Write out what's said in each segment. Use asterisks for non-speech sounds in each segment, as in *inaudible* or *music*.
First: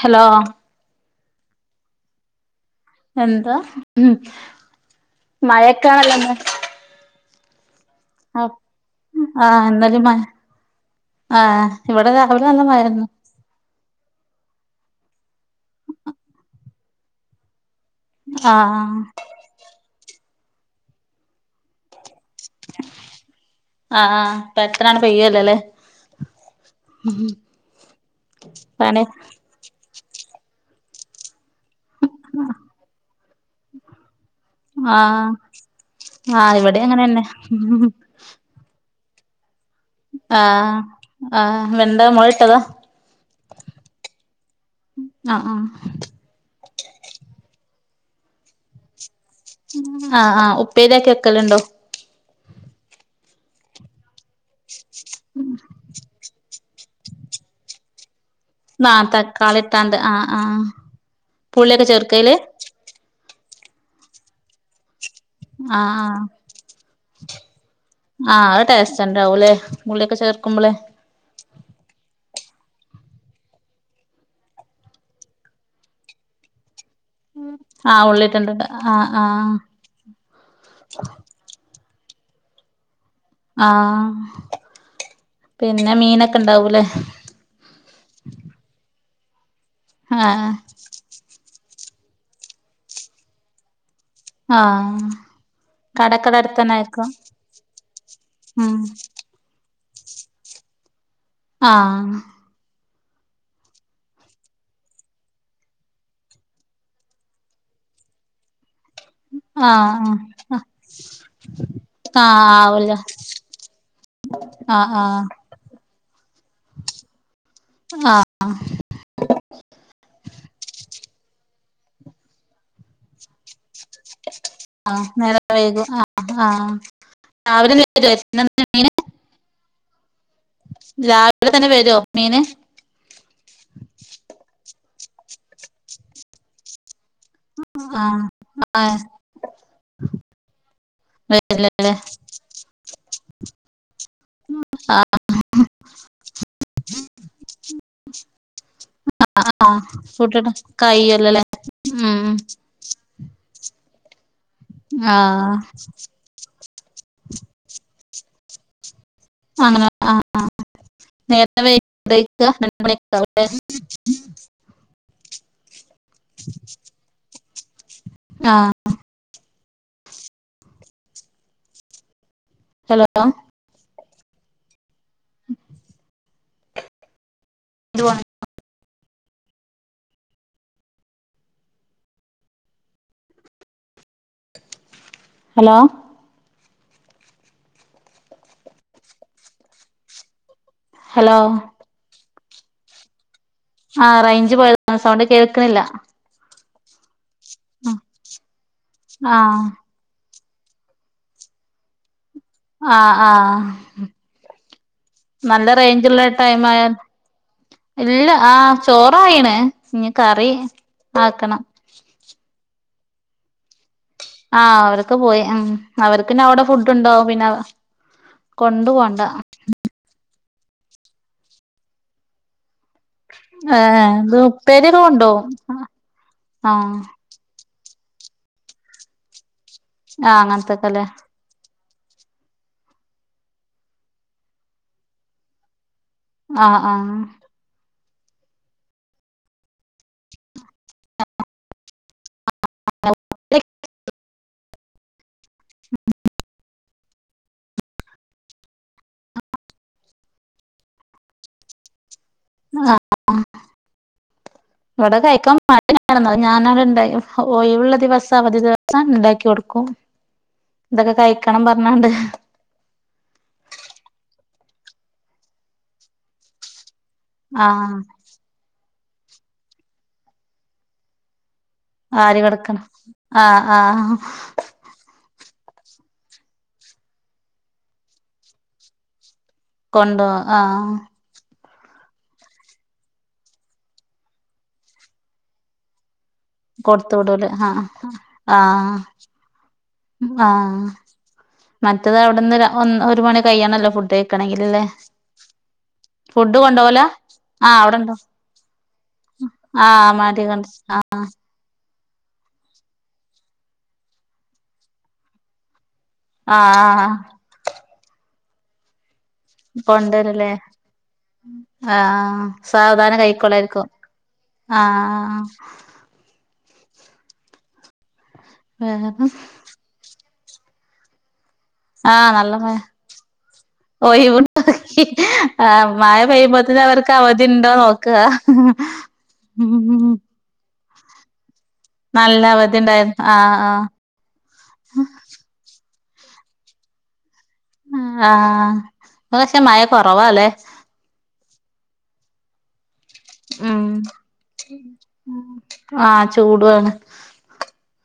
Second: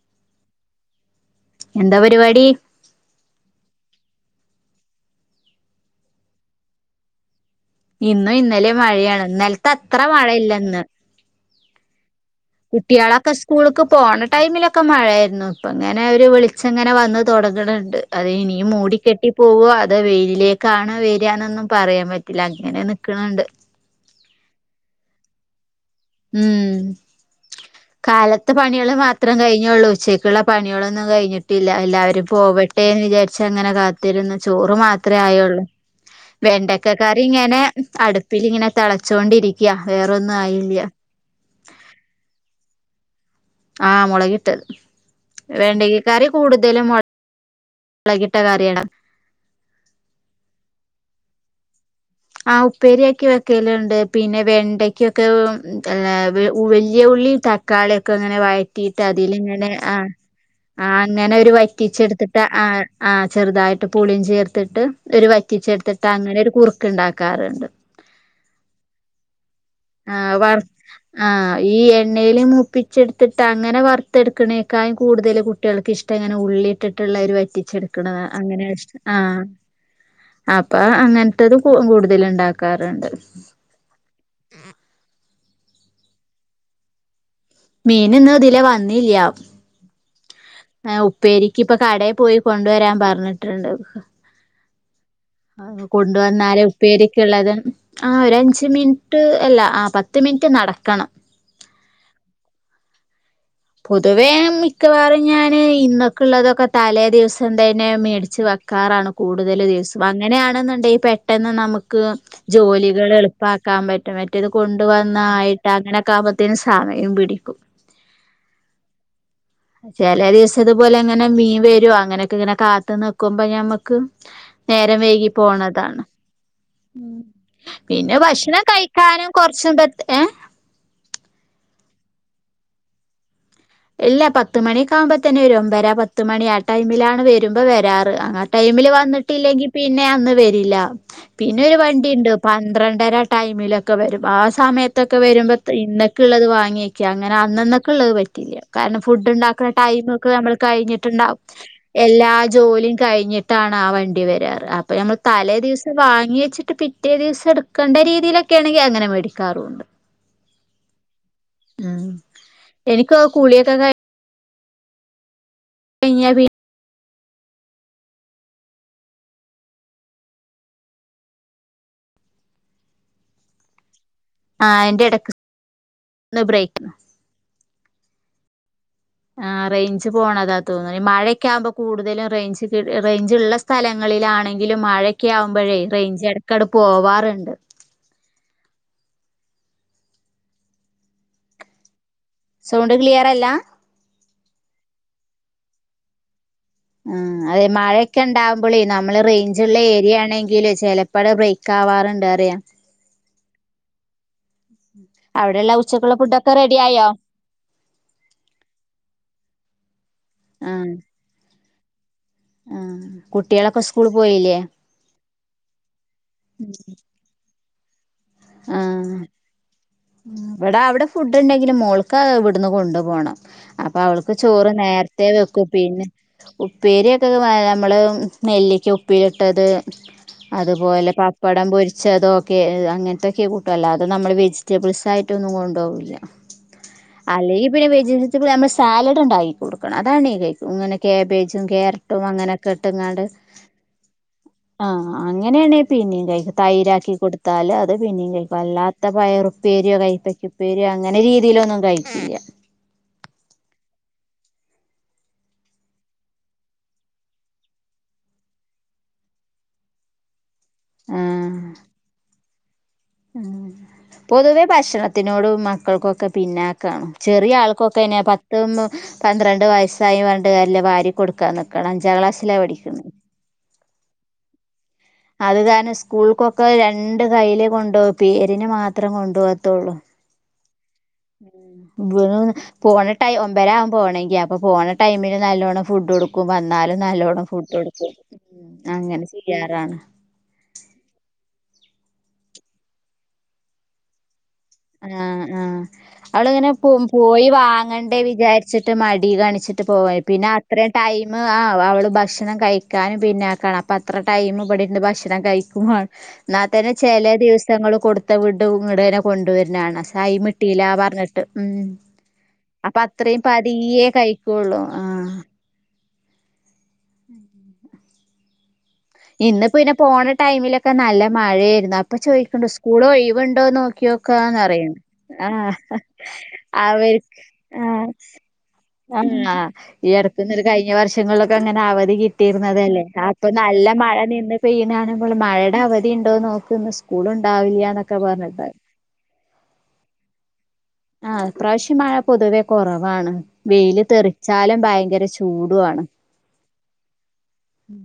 Hello എന്താ പരിപാടി? എന്താ മഴക്കാണല്ല ഇന്ന് ഇന്നും ഇന്നലെ മഴയാണ് ആഹ് ഇന്നലത്തെ അത്ര ഇന്നലിം മഴ മഴയില്ല ഇന്ന് ആഹ് ഇവിടെ രാവിലെ നല്ല മഴായിരുന്നു കുട്ടിളൊക്കെ സ്കൂളക്ക് പോണ ടൈമിലൊക്കെ മഴയായി ഇന്ന് ഇപ്പ ഇങ്ങനെ ഒരു വിളിച്ചങ്ങനെ വന്ന് തുടഞണ്ട് അത് ഇനിയും ആഹ് മൂടിക്കെട്ടി പോകോ അത് വെയിലിലേക്കാണ് വരാനൊന്നും പറയാൻ പറ്റില്ല അങ്ങനെ നിക്കണണ്ട് ആഹ് ഇപ്പൊ എത്രനാണ് പെയ്യലാലേ. ഉം കാലത്ത് പണികള് പണി മാത്രം കഴിഞ്ഞൊള്ളൂ ഉച്ചക്കൊള്ള പണികളൊന്നും കഴിഞ്ഞ് ട്ടില്ല എല്ലാവെരും പോവട്ടെന്ന് വിചാരിച്ചങ്ങനെ കാത്തിരുന്ന് ചോറ് മാത്ര ആഹ് ആയൊള്ള് ആഹ് ഇവിടെ അങ്ങനെന്നെ വെണ്ടക്കക്കറി ഞാന് അടുപ്പിലിങ്ങെനെ തെളച്ചോണ്ടിരിക്കയാ വേറൊന്നും ആഹ് ആയില്യാ. ആഹ്, വെണ്ട മൊളിട്ടതാ ആഹ് മൊളക്കിട്ടത്. ആഹ് ആഹ് വേണ്ടക്ക കറി കൂടുതലും മൊ ളകിട്ടക്കറിയാണ്. ആഹ്, ആഹ് ഉപ്പേരിയാക്കി വെക്കല്ണ്ടോ? ആഹ്, ഉപ്പേരിയാക്കി വെക്കല്ണ്ട്. പിന്നെ വെണ്ടയ്ക്കൊക്കെ ആഹ് വെല്യാ ഉള്ളീം തക്കാളിം ക്കങ്ങനെ വഴറ്റിട്ട് ആഹ് തക്കാളി അതിലിങ്ങനെ, ഇട്ടാണ്ട് ആഹ് അങ്ങെനൊരു പുളിയൊക്കെ ചേർക്കയില് വറ്റിച്ചെടുത്തിട്ട് ആഹ് ആഹ് ചെറുതായിട്ട് പുളീം ചേർത്തിട്ട്, ഒര് വറ്റിച്ചെടുത്തിട്ട് ആഹ് അങ്ങനെരു കുറു ആഹ് ല്അത് ടേസ്റ്റ്ണ്ടാവൂലെ, പുളിയൊക്കെ ചേർക്കുമ്പള് ആഹ് ഈ എണ്ണയില് മൂപ്പിച്ചെടുത്തിട്ടങ്ങെനെ വറുത്തെടുക്ക്‌ണേക്കായും കൂടുതല് കുട്ടിയേൾക്കിഷ്ട്ടം ഇങ്ങനെ ഉള്ളിട്ടിട്ട്ള്ളരു വ റ്റിച്ചെടുക്ക്‌ണതാ അങ്ങെനെ, ആഹ് അപ്പം അങ്ങൻത്തത് കൊ കൊട് തലിണ്ടാക്കാറ്ണ്ട്. ആഹ് പിന്നെ മീനൊക്കെ ഇണ്ടാവൂലേ? മീനിന്ന് ഇതിലെ വന്നില്ല. ആഹ് ഏഹ് ഉപ്പേരി ക്കിപ്പൊ കടേ പോയി കൊണ്ട് വരാൻ പറഞ്ഞിട്ട്ണ്ട്. ആഹ് ആഹ്, കടക്കടെ കൊണ്ടുവന്നാലെ അടുത്തന്നായിരിക്കും ഉപ്പേരിക്ക്‌ള്ളത് ആ ഒരഞ്ചു ഉം മിൻറ്റ് എല്ല അ പത്ത് മിൻറ്റ് നടക്കണം. ആഹ് പൊതുവെ മിക്കവാറും ഞാന് ഇന്നെക്ക്‌ള്ളതൊക്കെ തലേ ദിവസം തന്നെ മേടിച്ച് വെ ക്കാറാണ് കൂടുതല് ദിവസും, ആഹ് ആഹ് അങ്ങനെയാണ്ന്ന്ണ്ടെങ്കിൽ പെട്ടെന്ന് നമുക്ക് ആഹ് ആവൂലേ ജോലികള് എളുപ്പാക്കാ ക്കാൻ പറ്റും, മറ്റേത് കൊണ്ട് ആഹ് ആഹ് വന്നായിട്ട് അങ്ങനക്കാവുമ്പോത്തിനും സമയും പിടിക്കും. ആഹ് ചെല ദിവസത്പ്പോലെന്നെ അങ്ങന മീൻ വരും അങ്ങനെക്കെങ്ങനെ കാത്ത് നിക്കുമ്പോ ഞമ്മ ക്ക്, നേരം ആഹ് വൈകി വൈകും പോണതാണ്. ആഹ് ആഹ് ഹ്മ്മ്, രാവിലെ വരോ പിന്നെ ഭക്ഷണം മീന് കഴിക്കാനും കൊറച്ചെന്തേ രാവിലെ തന്നെ വരോ മീന്? ഇല്ല, പത്തുമണിയൊക്കെ ആകുമ്പോത്തിന് വെരും. ഒമ്പേരാ പത്തുമണി ആ ടൈമിലാ ണ്, വെരുമ്പം വെരാറ്. ആഹ് ആ ടൈമില് ആഹ് വന്നിട്ടില്ലെങ്കിൽ പിന്നെയന്ന് വെരില്ല. പിന്നെയൊരു വരില്ലല്ലേ വണ്ടി ണ്ട്. പന്ത്രണ്ടര ടൈമ് ക്കെ വെരും. ആ സമയത്തൊക്കെ മൊക്കെ വരും, ആ ആഹ് സമയത്തൊക്കെ വരുമ്പോ ഇന്നക്ക്‌ള്ളത് വാങ്ങിയെക്ക, അങ്ങെനെ അന്നന്നക്ക്‌ള്ളത് വറ്റിക്ക്യ കാരണം ഫുഡ്ണ്ടാക്ക്‌ണ ആഹ് ടൈമ്ക്കെ ഫുഡ്ഡ് നമ്മള് കഴിഞ്ഞിട്ട്ണ്ടാവും, കയ്യല്ലല്ലേ ഉം എല്ലാ ജോലിം കഴിഞ്ഞിട്ടാ ണ് ആ വണ്ടി വെരാറ്. അപ്പ നമ്മള് ആഹ് തലേ ദിവസം വാങ്ങിയച്ചിട്ട് പിറ്റേ ദിവസട്ക്കണ്ട രീതിയിലെ ക്കെണെങ്കിലങ്ങനെ മേടിക്കാറുണ്ട്. അങ്ങനെ ആഹ് നേരം വൈകി ഹ്മ്മ് കഴിക്ക രണ്ട് മണിയൊക്കെ എനിക്കൊ ആവുല്ലേ കുളിയൊക്കെ കഴി *inaudible* കഴിഞ്ഞാ പി ആഹ് ഹലോ ആ എന്റെട് ത്ത്ന്ന് ബ്രയ്ക്ക് എന്തുവാ ആ റേഞ്ച് പോണതാ തോന്ന്ണ്. ഈ മഴക്കെയാവുമ്പോ കൂടുതലും റേഞ്ച് കി റേഞ്ച്ള്ള സ്ഥലങ്ങൾ ളാണെങ്കിലും മഴക്ക്യാവുമ്പഴേ ഹലോ റേഞ്ച്ടക്കാൻണ്ട് പോവാറ്ണ്ട് ഹലോ സൗണ്ട് ക്ലിയറല്ലാ ആ റേഞ്ച് പോയ സൗണ്ട് കേൾക്ക്‌ണില്ല. ഉം അതെ മഴയൊക്കെ ഉണ്ടാവുമ്പോളേ, നമ്മള് ആ റേഞ്ചുള്ള ഏരിയ ആണെങ്കിൽ ഇതില് ചേലപ്പള് ബ്രേക്ക്, അവര്ണ്ട് അറിയ. ആഹ, നല്ല അവിടെയുള്ള ഉച്ചക്കുള്ള റേഞ്ചുള്ള ഫുഡൊക്കെ ടൈം റെഡി ആയാൽ. ആയോ ഇല്ല, ആ ചോറായിണ്, ഇനി കറി ആ ആക്കണം. ഉം കുട്ടിള്ളൊക്കെ സ്കൂ ആഹ് അവരൊക്കെ പോയി ഉം അവർക്ക് ഇനി അവിടെ ഫുടുണ്ടാകും പിന്നെ കൊണ്ട് ആ പോണ്ട ഇവിടെ, അവിടെ ഫുഡ്, ഉണ്ടെങ്കിലും മോൾക്ക ഇവിടന്ന് കൊണ്ട് പോണം ഏ അപ്പോ അവൾക് ഇത് ചോറ് ഉപ്പേരിയൊക്കെ നേരത്തെ കൊണ്ടോവും വെക്കും പിന്നെ ആ ഉപ്പേരിക്കെ നമ്മള് നെല്ലിക്ക ഉപ്പില് ആ അങ്ങനത്തൊക്കെല്ലേ ചെതൊക്കെ, അങ്ങനത്തെയൊക്കെ കൂട്ടാ അല്ലാതെ, നമ്മൾ വേജിറ്റബാൾസ്, ആയിട്ടൊന്നും കൊണ്ടു ആഹ ആഹ ജീവിതത്തിൽ, നമ്മൾ സാലഡ് ഉണ്ടാക്കി കൊടുക്കണം. അതാണ് ഈ കഴിക്കും, ഇങ്ങനെ കേബേജും, ക്യാരറ്റും, അങ്ങനെയൊക്കെ ഇട്ട്ങ്ങാണ്ട് ആ ആ അങ്ങനെയാണെങ്കിൽ തിന്നും കഴിക്കും, തൈരാക്കി കൊടുത്താൽ അത് പിന്നെയും കഴിക്കും അല്ലാത്ത പയറും. ഉപ്പേരിയോ, കൈപ്പക്കാഉപ്പേരിയോ അങ്ങനെ, രീതിയിലൊന്നും കഴിക്കില്ല. ആഹ ഇവിടെ കഴിക്കാൻ ഞൻ അവിടെ ഇണ്ടാകും ഒഴിവുള്ള ദിവസം അവധി ദിവസം ഉണ്ടാക്കിക്കൊടുക്കും ആഹ് ഉം ആഹ് പൊതുവെ ഭക്ഷണത്തിനോട് മക്കൾക്കൊക്കെ പിന്നാക്കാണ് ചെറിയ ആ ആൾക്കൊക്കെ, പത്ത്, പന്ത്രണ്ട് ഉം വയസ്സായി, പറഞ്ഞിട്ട് കാര്യമില്ല വാരികൊടുക്കണം. ആര് കടക്ക്ണ് ആഹ ആഹ അത്കാരണം, സ്കൂൾ ഒകെ രണ്ട് കൈയിലെ കൊണ്ടൊപ്പി പേരിന് മാത്രം കൊണ്ടുവോ കൊണ്ടോ ആഹ എബന്, പോണ ടൈം ഒമ്പര ആകും പോണങ്കിൽ അപ്പോ പോണ ടൈംമിന് അപ്പൊ നല്ലോണ്ണം ഫുഡ് കൊടുക്കും. കും, വന്നാലും കൊടുത്ത് നല്ലോണ്ണം വിടൂലേ ഫുഡ് ആഹ് എടുക്കും. ആഹ, മറ്റേത് അവിടുന്ന് ര ഒന്ന് ഒരുമണി കകയാണല്ലോ ഫുഡ് ‌കഴി ആഹ ഫുഡ് ആഹ കൊണ്ടോവലാ ആഹ് അവിടെണ്ടോ കാണിച്ചിട്ട് ആഹ് പോവായി മടി പിന്നെ കണ്ട് അത്രേം ആഹ് ടൈം ആ അവള് ഭക്ഷണം കഴിക്കാനും പിണക്കമാണ് അപ്പോ അത്രടൈം ഇബടെ ഇരുന്നു ഭക്ഷണം കഴിക്കുമാണം. എന്നതന്നെ ആഹ് ചേലെ ദിവസങ്ങള് കൊടുത്ത് വീടും ഇങ്ങട് തെന്നെ കൊണ്ട് കൊണ്ടുവരുന്ന കാണാ മടൈം കൊണ്ടുവരൂലേ കിട്ടില്ല ആഹ് സാവധാനം കഴിക്കോളായിരിക്കും സ്കൂള്ലോ ആ ആഹ് ഉം വേറെ ഇന്നുപ്പോ പോണ ടൈമിലൊക്കെ നല്ല മ മഴയായിരുന്നു അപ്പൊ ആഹ് നല്ല ചോയിക്കിണ്ട് മഴ സ്കൂൾ ഒഴിവുണ്ടോ ഒഴിവുണ്ടോ നോകിയോക്കറിയിണ് ആഹ ആഹ് മഴ പെയ്യുമ്പോത്തിന് അവർക്ക് അവര് അവധി ഉണ്ടോ ആ നോക്കുക അന്നാ ഉം ഇടക്ക് കഴിഞ്ഞ വർഷങ്ങൾ *unintelligible* അവധി നല്ല അവധി കിട്ടിയിരുന്നതല്ലേ ഉണ്ടായിരുന്നു അപ്പൊ ആഹ് ആഹ് നല്ലം മഴ നിന്ന് പൈ ണ്ടാവില്ലിയന്നൊക്കെ പറഞ്ഞിട്ട് ആഹ് ഇപ്പൊ പക്ഷെ മഴ കൊറവല്ലേ ആ ഈ പ്രാവശ്യം മഴ പൊതുവെ കുറവാണ് ഉം വെയില് തെറിച്ചാലും ഭയങ്കര ചൂടാണ് ഉം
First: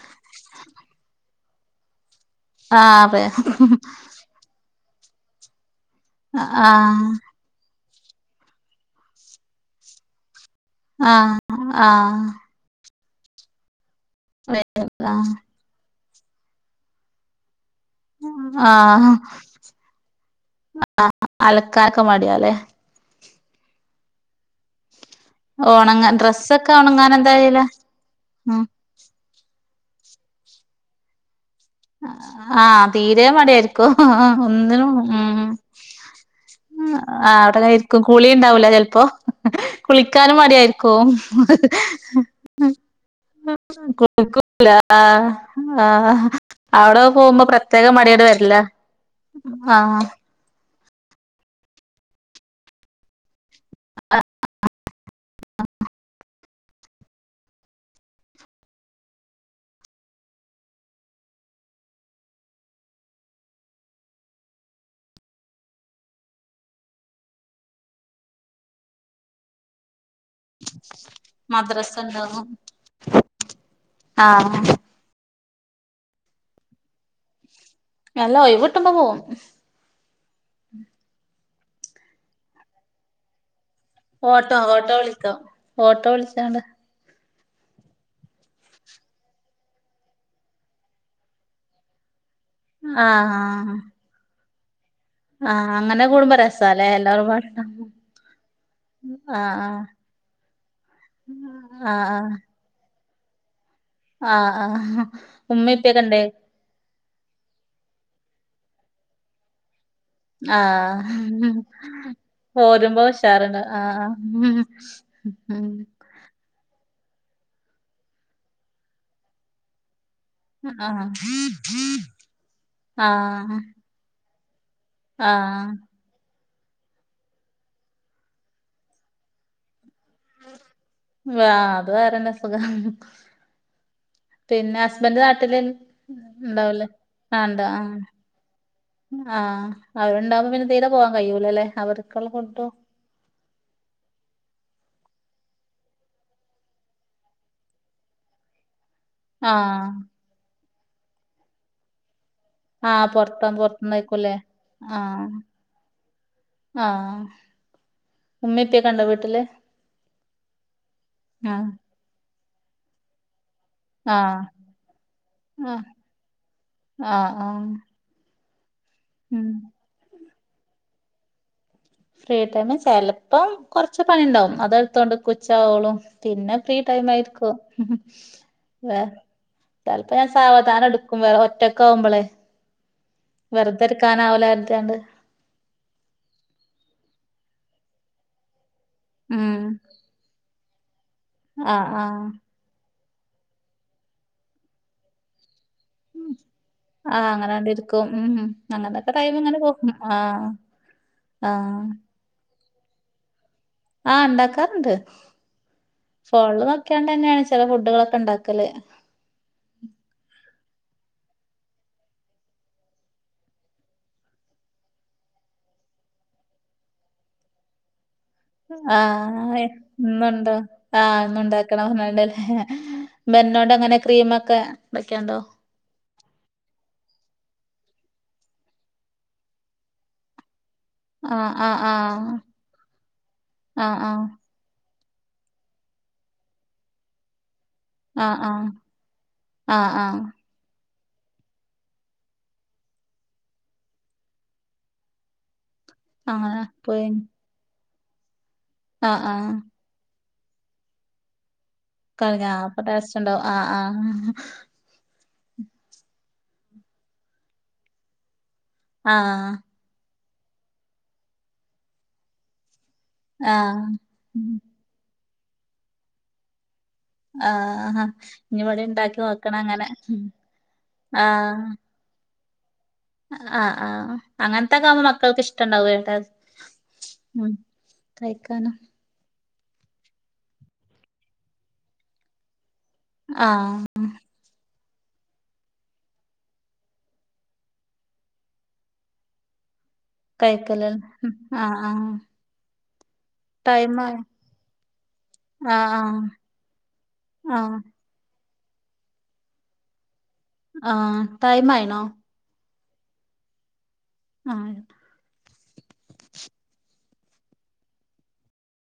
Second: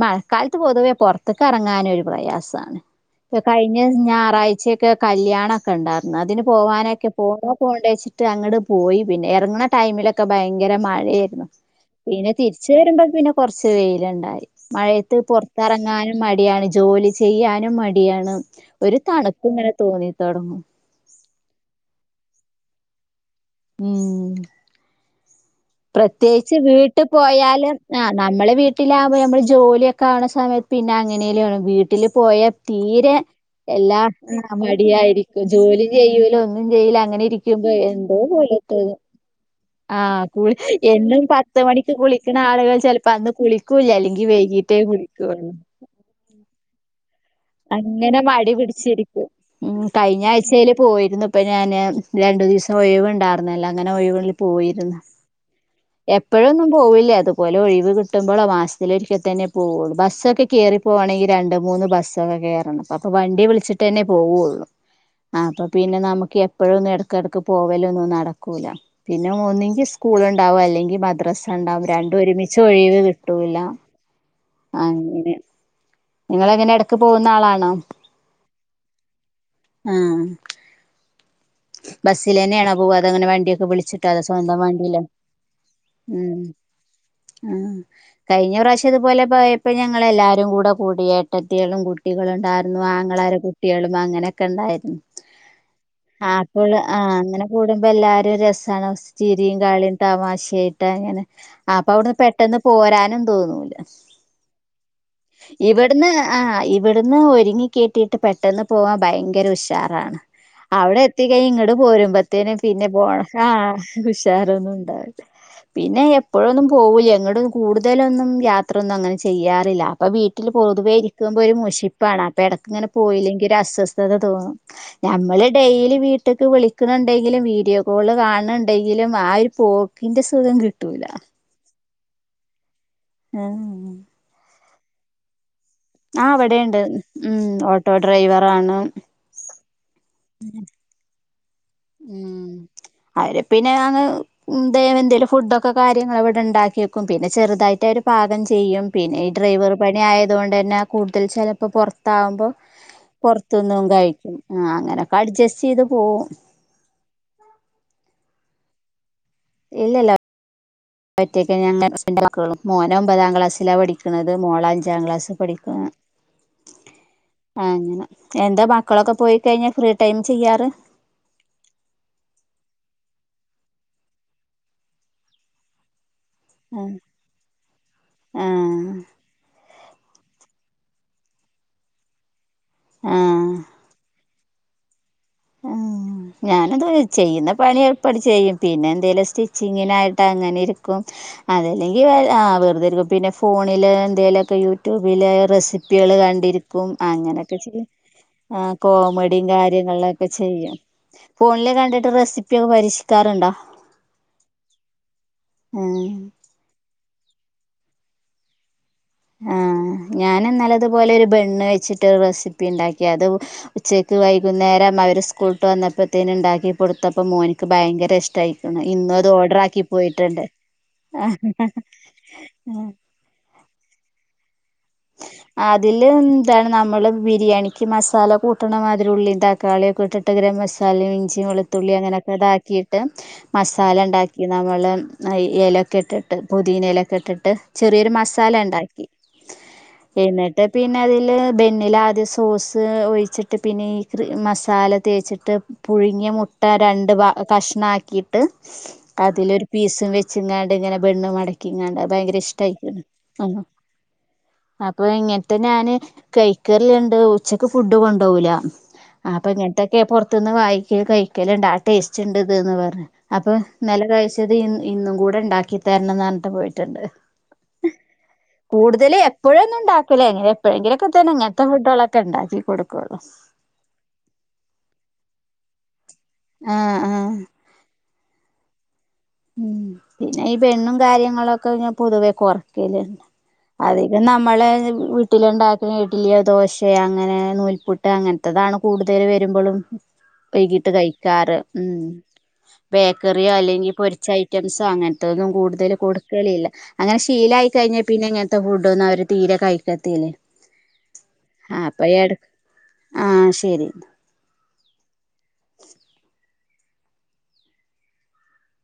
മഴക്കാലത്ത്, പൊതുവേ പുറത്തക്ക് അറങ്ങാൻ ഒരു പ്രയാസാണ് ആഹ് അതെ ഇപ്പൊ കഴിഞ്ഞ ഞാറാഴ്ച ഒക്കെയുണ്ടായിരുന്നു, അതിന് ആഹ് പോവാനൊക്കെ പോണോ പോണ്ടേച്ചിട്ട് അങ്ങട് പോയി പിന്നെ ഇറങ്ങണ ടൈ ഭയങ്കര ആഹ് മഴയായിരുന്നു ആഹ് പിന്നെ തിരിച്ച് വരുമ്പോ പിന്നെ കൊർച് വൈലെന്നു മഴയത്ത്, പുറത്തിറങ്ങാനും മടിയാണ് ജോലി ചെയ്യാനും. ടിയാണ് ഒരു ആഹ് തണുപ്പ്ങ്ങനെ തോന്നി തൊടങ്ങും ക്ക മടിയാലെ ഉം ഒണങ്ങാൻ പ്രത്യേകിച്ച് ഡ്രസ്സൊക്കെ വീട്ടി ഒണങ്ങാൻ എന്താ ചെയ്യല് പോയാല് ആ് നമ്മളെ ഉം വീട്ടിലാകുമ്പോൾ നമ്മള് ജോലിയക്കെ ക്കാണ് സമയത്ത് പിന്നെ അങ്ങനെലു വീട്ടില് പോയാ ആഹ് തീരെ മടിയായിരിക്കും എല്ലാ ഒന്നിനും ഉം മടിയായിരിക്കും ജോലി ചെയ്യൂല ഒന്ന്നും ന്റെൽ ആഹ് അങ്ങനെരിക്കുമ്പോ അവിടെങ്ങനെ ഇരിക്കും എന്തോ കുളി ഉണ്ടാവൂല പോലത്തത്. ചെലപ്പോ ആഹ് കുളിക്കാനും കുളിഎന്നും മടിയായിരിക്കും പത്ത് മണിക്ക് കുളിക്ക്ണ ആളുകൾ ചിലപ്പോ അന്ന് കുളിക്കൂല്ല അല്ലെങ്കിൽ *unintelligible* ആഹ് അവിടെ പോകുമ്പോ പ്രത്യേകം അങ്ങനെ മടിയോടെ മടി വരില്ല പിടിച്ചിരിക്കും ഉം ആഹ് കഴിഞ്ഞ ആഴ്ചെൽ പോയിരുന്നു ഇപ്പോൾ ഞാന്‌ രണ്ടു ദിവസം ഒയിവുണ്ടായിരുന്നു. അങ്ങനെല്ലാം ങ്ങനെഒഴിവിൽ പോയിരുന്നു ഇപ്പോഴൊന്നും പോവില്ല ഇതുപോലെ ഒഴിവ് കിട്ടുമ്പളോ മാസത്തിലൊരിക്കെ തന്നെ പോവുള്ളൂ ബസ്സൊക്കെ കറിപ്പോകവാണെങ്കിൽ. രണ്ട്മൂന്ന് ബസ്സൊക്കെ കേറണം അപ്പൊ വണ്ടി വിളിച്ചിട്ടന്നെ പോവുള്ളു ആ അപ്പ പിന്നെ നമക്ക് എപ്പഴൊന്നും എടക്കിടക്ക് പോവലൊന്നും നടക്കൂല പിന്നെ ഒന്നങ്കിൽ സ്കൂൾ ണ്ടാവും അല്ലെങ്കിൽ മദ്രസ ണ്ടാവും രണ്ടും ഒരുമിച്ച് ഒഴിവ് കിട്ടൂല്ല. ആഹ് അങ്ങനെ നിങ്ങൾ എങ്ങനെ എടക്ക് പോവുന്ന ആളാണോ അല്ല ഓയിവ്ട്ടുമ്പോ പോവും ഉം ബസ്സിലെന്നെണോ പോവാ അതോ ഇങ്ങനെ വണ്ടിയൊക്കെ വിളി ചിട്ടോ ഓട്ടോ അതോസ്വന്തം ഓട്ടോ വണ്ടീലോ വിളിക്കും ഓട്ടോ ഉം വിളിച്ചാണ്ട് ആ കഴിഞ്ഞ പ്രാവശ്യം ഇതുപോലെ പോയപ്പോ ഞങ്ങള എല്ലാരും കൂടെ കൂടി ഏട്ടത്തികളും കുട്ടികളും ഇണ്ടായ്രുന്നു ആഹ് ആങ്ങളാരെകുട്ടികളും അങ്ങനെക്കെ ഇണ്ടായിരുന്നു. ആഹ് അങ്ങനെ കൂടുംമ്പോ രസ- മ്പുഴ് ആ് അങ്ങനെ കൂടുമ്പോ എല്ലാരും രസാണ് ചിരിയും ആഹ് കാളിയും തമാശയ്ട്ടങ്ങനെ. ആ അപ്പൊ ആഹ് അവിടുന്ന് ആഹ് പെട്ടെന്ന് പോരാനും തോന്നൂല. ആഹ് ആ് ഉമ്മിം ഇവിടുന്ന് ഇപ്പക്കെണ്ടേ ആഹ് ഇവിടുന്ന് ഒരുങ്ങി കെട്ടീട്ട് പെട്ടെന്ന് പോവാൻ ഭയങ്കര ഉഷാറാണ് അവിടെത്- ആഹ് യ് ഇങ്ങട്ട് പോരുമ്പത്തേനും പിന്നെ പോരുമ്പോ പോണം ഉഷാറുണ്ട് ആഹ് ആഹ് ഉഷാറൊന്നും ഇണ്ടാവില്ല ഉം പിന്നെ എപ്പോഴൊന്നും പോകൂല്ല എങ്ങോട്ടും കൂടുതലൊന്നും യാത്രൊന്നും അങ്ങനെ ചെയ്യാറില്ല പ്പ വീട്ടിൽ പൊതുവേ ആഹ് ഇരിക്കുമ്പോൾ ഒരു മുഷിപ്പാണ് അപ്പൊ എടക്ക്ഇങ്ങനെ പോയില്ലെങ്കിൽ ഒരു ആഹ് അസ്വസ്ഥത തോന്നും നമ്മള് ആഹ് ഡെയിലി ട്ട്ക്ക് വിളിക്കണണ്ടെങ്കിലും വീഡിയോ കോള് കാണ് ണ്ടെങ്കിലും ആ ഒരു പോക്ക് അയ്ന്റെ സുഖം കിട്ടൂല വാ അത് വേറെന്നെ സുഖാ ആഹ് പിന്നെ ഹസ്ബൻഡ് നാട്ടില് ഇണ്ടാവ് അവിടെണ്ട് ല്ലേ ഉം കണ്ടാ ഓട്ടോ ആഹ് ഡ്രൈവറാണ് ആഹ് അവരുണ്ടാവുമ്പോപിന്നെ തീരെ പോകാൻ കയ്യുല്ല ല്ലേ? ഉം അവര് പിന്നെ അങ് ന്തേഎന്തേങ്കലും ഫുഡൊക്കെ കാര്യങ്ങൾ ഇവിടെ ഇണ്ടാക്കി വെക്കും പിന്നെ ചെറുതായിട്ട് അവര് പാകം ചെയ്യും. പിന്നെ ഈ ആ ഡ്രൈവർ പണി ആയതോണ്ടന്നെ കൂടുതൽ ചെലപ്പോ പൊത്താകുമ്പോൾ ആ പൊറത്ത പൊറത്ത്ന്നും പൊറത്ത്ന്ന് കഴിക്കൂലേ കഴിക്കും ആ അങ്ങനെയൊക്കെ അഡ്ജസ്റ്റ്യ്ത് പോകും ആഹ് ഉമ്മിം ഇപ്പകണ്ടോ വീട്ട് ഇല്ലല്ല ഒറ്റക്ക ആ ഞൻ ന്റെ ഹുസ്ബന്റും മക്കളും മോൻ ഒമ്പതാം ക്ലാസ് ലാ ആ പഠിക്കുന്നത് മോളഞ്ചാം ക്ലാസ് ആ പഠിക്കുന്നു ആ ആ അങ്ങനെ എന്താ മക്കളൊക്കെ ഉം പോയികഴിഞ്ഞാ ഫ്രീ ടൈം ചെയ്യാറ്? ഫ്രീ ടൈമ്ചെലപ്പം കൊറച്ച് പണിണ്ടാവും അതെടുത്തോണ്ട്ക്കും ഉച്ച ആവോളും പിന്നെ ഫ്രീ ടൈം ആയിര്ക്കും ആ ആ *inaudible* ചെലപ്പോ ഞാൻ സാവധാനം എടുക്കും വേറെ ഒറ്റക്കാവുമ്പോളെ ആ വെറുതെ ര്ക്കാനാവൂല *unintelligible* ത്താണ്ട് ആ ഞാനത് ചെയ്യ്ന്ന പണി എൾപ്പട് ചെയ്യും. പിന്നെന്തേലും സ്റ്റിച്ചിങ്ങിനായിട്ട് അങ്ങനെര്ക്കും ആഹ് അതല്ലെങ്കി ആഹ് വേറെ ആ വെറുതെര്ക്കും. പിന്നെ ഫോണില് എന്തെലൊക്കെ യൂട്യൂബില് റെസിപ്പി കുപ്പികൾ കണ്ടിരിക്കും ആഹ് അങ്ങനെയൊക്കെ ചെയ്യും അങ്ങനാണ്ടിരിക്കും ഉം അങ്ങനൊക്കെ ടൈം കോമഡി ഇങ്ങനെ പോകും കാര്യങ്ങളിലൊക്കെ *unintelligible* ക്കെ ആഹ് ചെയ്യാം. ഫോണില് ആഹ് കണ്ടിട്ട് റെസിപ്പിയൊക്കെ പരീ ക്ഷിക്കാറുണ്ടോ? ആഹ് ഇണ്ടാക്കാറ്ണ്ട് ഉം ഫോണില് നോക്കിയാണ്ട് *unintelligible* തന്നെയാണ് ചെല ഫുഡുകളൊക്കെ ഇണ്ടാക്കല് ആ ഞാന്‌ന്നലെ അതുപോലെ ഒരുബെന്ന് വെച്ചിട്ട് റെസിപ്പി ഇണ്ടാക്കി അത് ഉച്ചക്ക് വൈകുന്നേരം അവര് സ്കൂളൂട്ട് വ വന്നപ്പത്തേന് ഇണ്ടാക്കി കൊടുത്തപ്പോ മോന്ക്ക് ഭയങ്കര ഇഷ്ടം ആ ഇന്നുണ്ടോ ആഹ എന്നുണ്ടാക്കണം പറഞ്ഞണ്ടല്ലേ ബെന്നോണ്ടങ്ങനെ ക്രീമൊക്കെ വെക്കാണ്ടോ അതില് എന്താണ് നമ്മള് ബിരിയാണിക്ക് മസാല കൂട്ടണമാതിരി ഉള്ളിം തക്കാളിയൊക്കെ ഇട്ട്ട്ട് ഗരമസാല മസാല ഇഞ്ചി ആഹ് ആഹ് വെളുത്തുള്ളി അങ്ങനെക്കെ ഇതാക്കിയിട്ട് മസാല ആഹ് ആഹ് ഇണ്ടാക്കി നമ്മള് ആ എലൊക്കെ ഇട്ടിട്ട് പൊതീനലൊക്കെ ട്ടിട്ട് ചെറിയൊരു മസാല ഇണ്ടാക്കി അ ആ പിന്നെ അതില് ബെന്നിലാദ്യം സോസ് ഒഴിച്ചിട്ട് പിന്നെ ഈ ക്രീ മസാല തേച്ച്ട്ട് പുഴുങ്ങിയ മുട്ട അങ്ങനെ പോയി രണ്ട് ഭാ കഷ്ണാക്കിയിട്ട് ആഹ് ആഹ് അതിലൊരു പീസും വെച്ച് *unintelligible* ങ്ങാണ്ട് ഇങ്ങനെ ബെണ്ണ് മടക്കിങ്ങാണ്ട് അഹ്ഭയങ്കര കറിഞ്ഞ അപ്പൊ ഇഷ്ടായിക്ക്ണ്. ടേസ്റ്റ് ഉണ്ടാവും ആഹ് ആഹ് അപ്പൊ ഇങ്ങനത്തെ നാന് കൈക്കറല്ലെണ്ട് ഉച്ചക്ക് ഫുഡ് കൊണ്ടോ വൂല. ആ അപ്പൊ ആഹ് ഇങ്ങനത്തക്കെ പോ റത്തുന്ന് വാങ്ങിക്കേ കഴിക്കല്ണ്ട് ആ ടേസ്റ്റ്ണ്ട് ഇത് ന്ന് പറഞ്ഞ് അപ്പൊ ആഹ് ഇന്നല ഉം. കഴിച്ചത് ഇന്ന് ഇന്നും കൂടെ ഇണ്ടാക്കി തരണംന്നറ്ഞ്ട്ടാ പോയേ ആഹഹ കൂടുതൽ എപ്പോഴും ഒന്നു ണ്ടാക്കൂല്ലെങ്ങനെ എപ്പഴെങ്കിലും ഇ തന്നെ ഇങ്ങനത്തെ ഫുഡോളൊക്കെണ്ടാല് ആ് ആ് അങ്ങനത്തെക്കാവുമ്പോ മക്കൾക്ക് ഇഷ്ടണ്ടാവ്വെ ആഹ് ആഹ് ളം കായിക്കാ *unintelligible* ഉം പിന്നെ ഈ ബെണ്ണും കാര്യങ്ങളൊക്കെ ഞാ പൊതുവെ കൊറ *unintelligible* ആഹ് അധികം നമ്മള് വീട്ടില്ണ്ടാക്ക്ന്ന ഇഡലിയോ, ദോശേ അങ്ങനെ നൂൽപ്പുട്ട്, അങ്ങനത്തെതാണ് കൂടുതല് വരുമ്പോളും കഴിക്കല് വൈകിട്ട് ഉം കഴിക്കാറ് ആഹ് മ് ആഹ് ബേക്കറിയോ അല്ലെങ്കി ടൈം പൊരി ആയോ *unintelligible* റ്റംസോ അങ്ങനത്തൊന്നും കൂടുതൽ ആഹ് കൊടുക്കലില്ല അങ്ങനെ ശീലായി ആഹ് കഴിഞ്ഞ പിന്നെ ഇങ്ങനത്തെ ഫുഡൊന്നും അവര് തീരെ കഴിക്കത്തില്ലേ ആ ടൈമായിണോ? ആഹ ശെരി ആ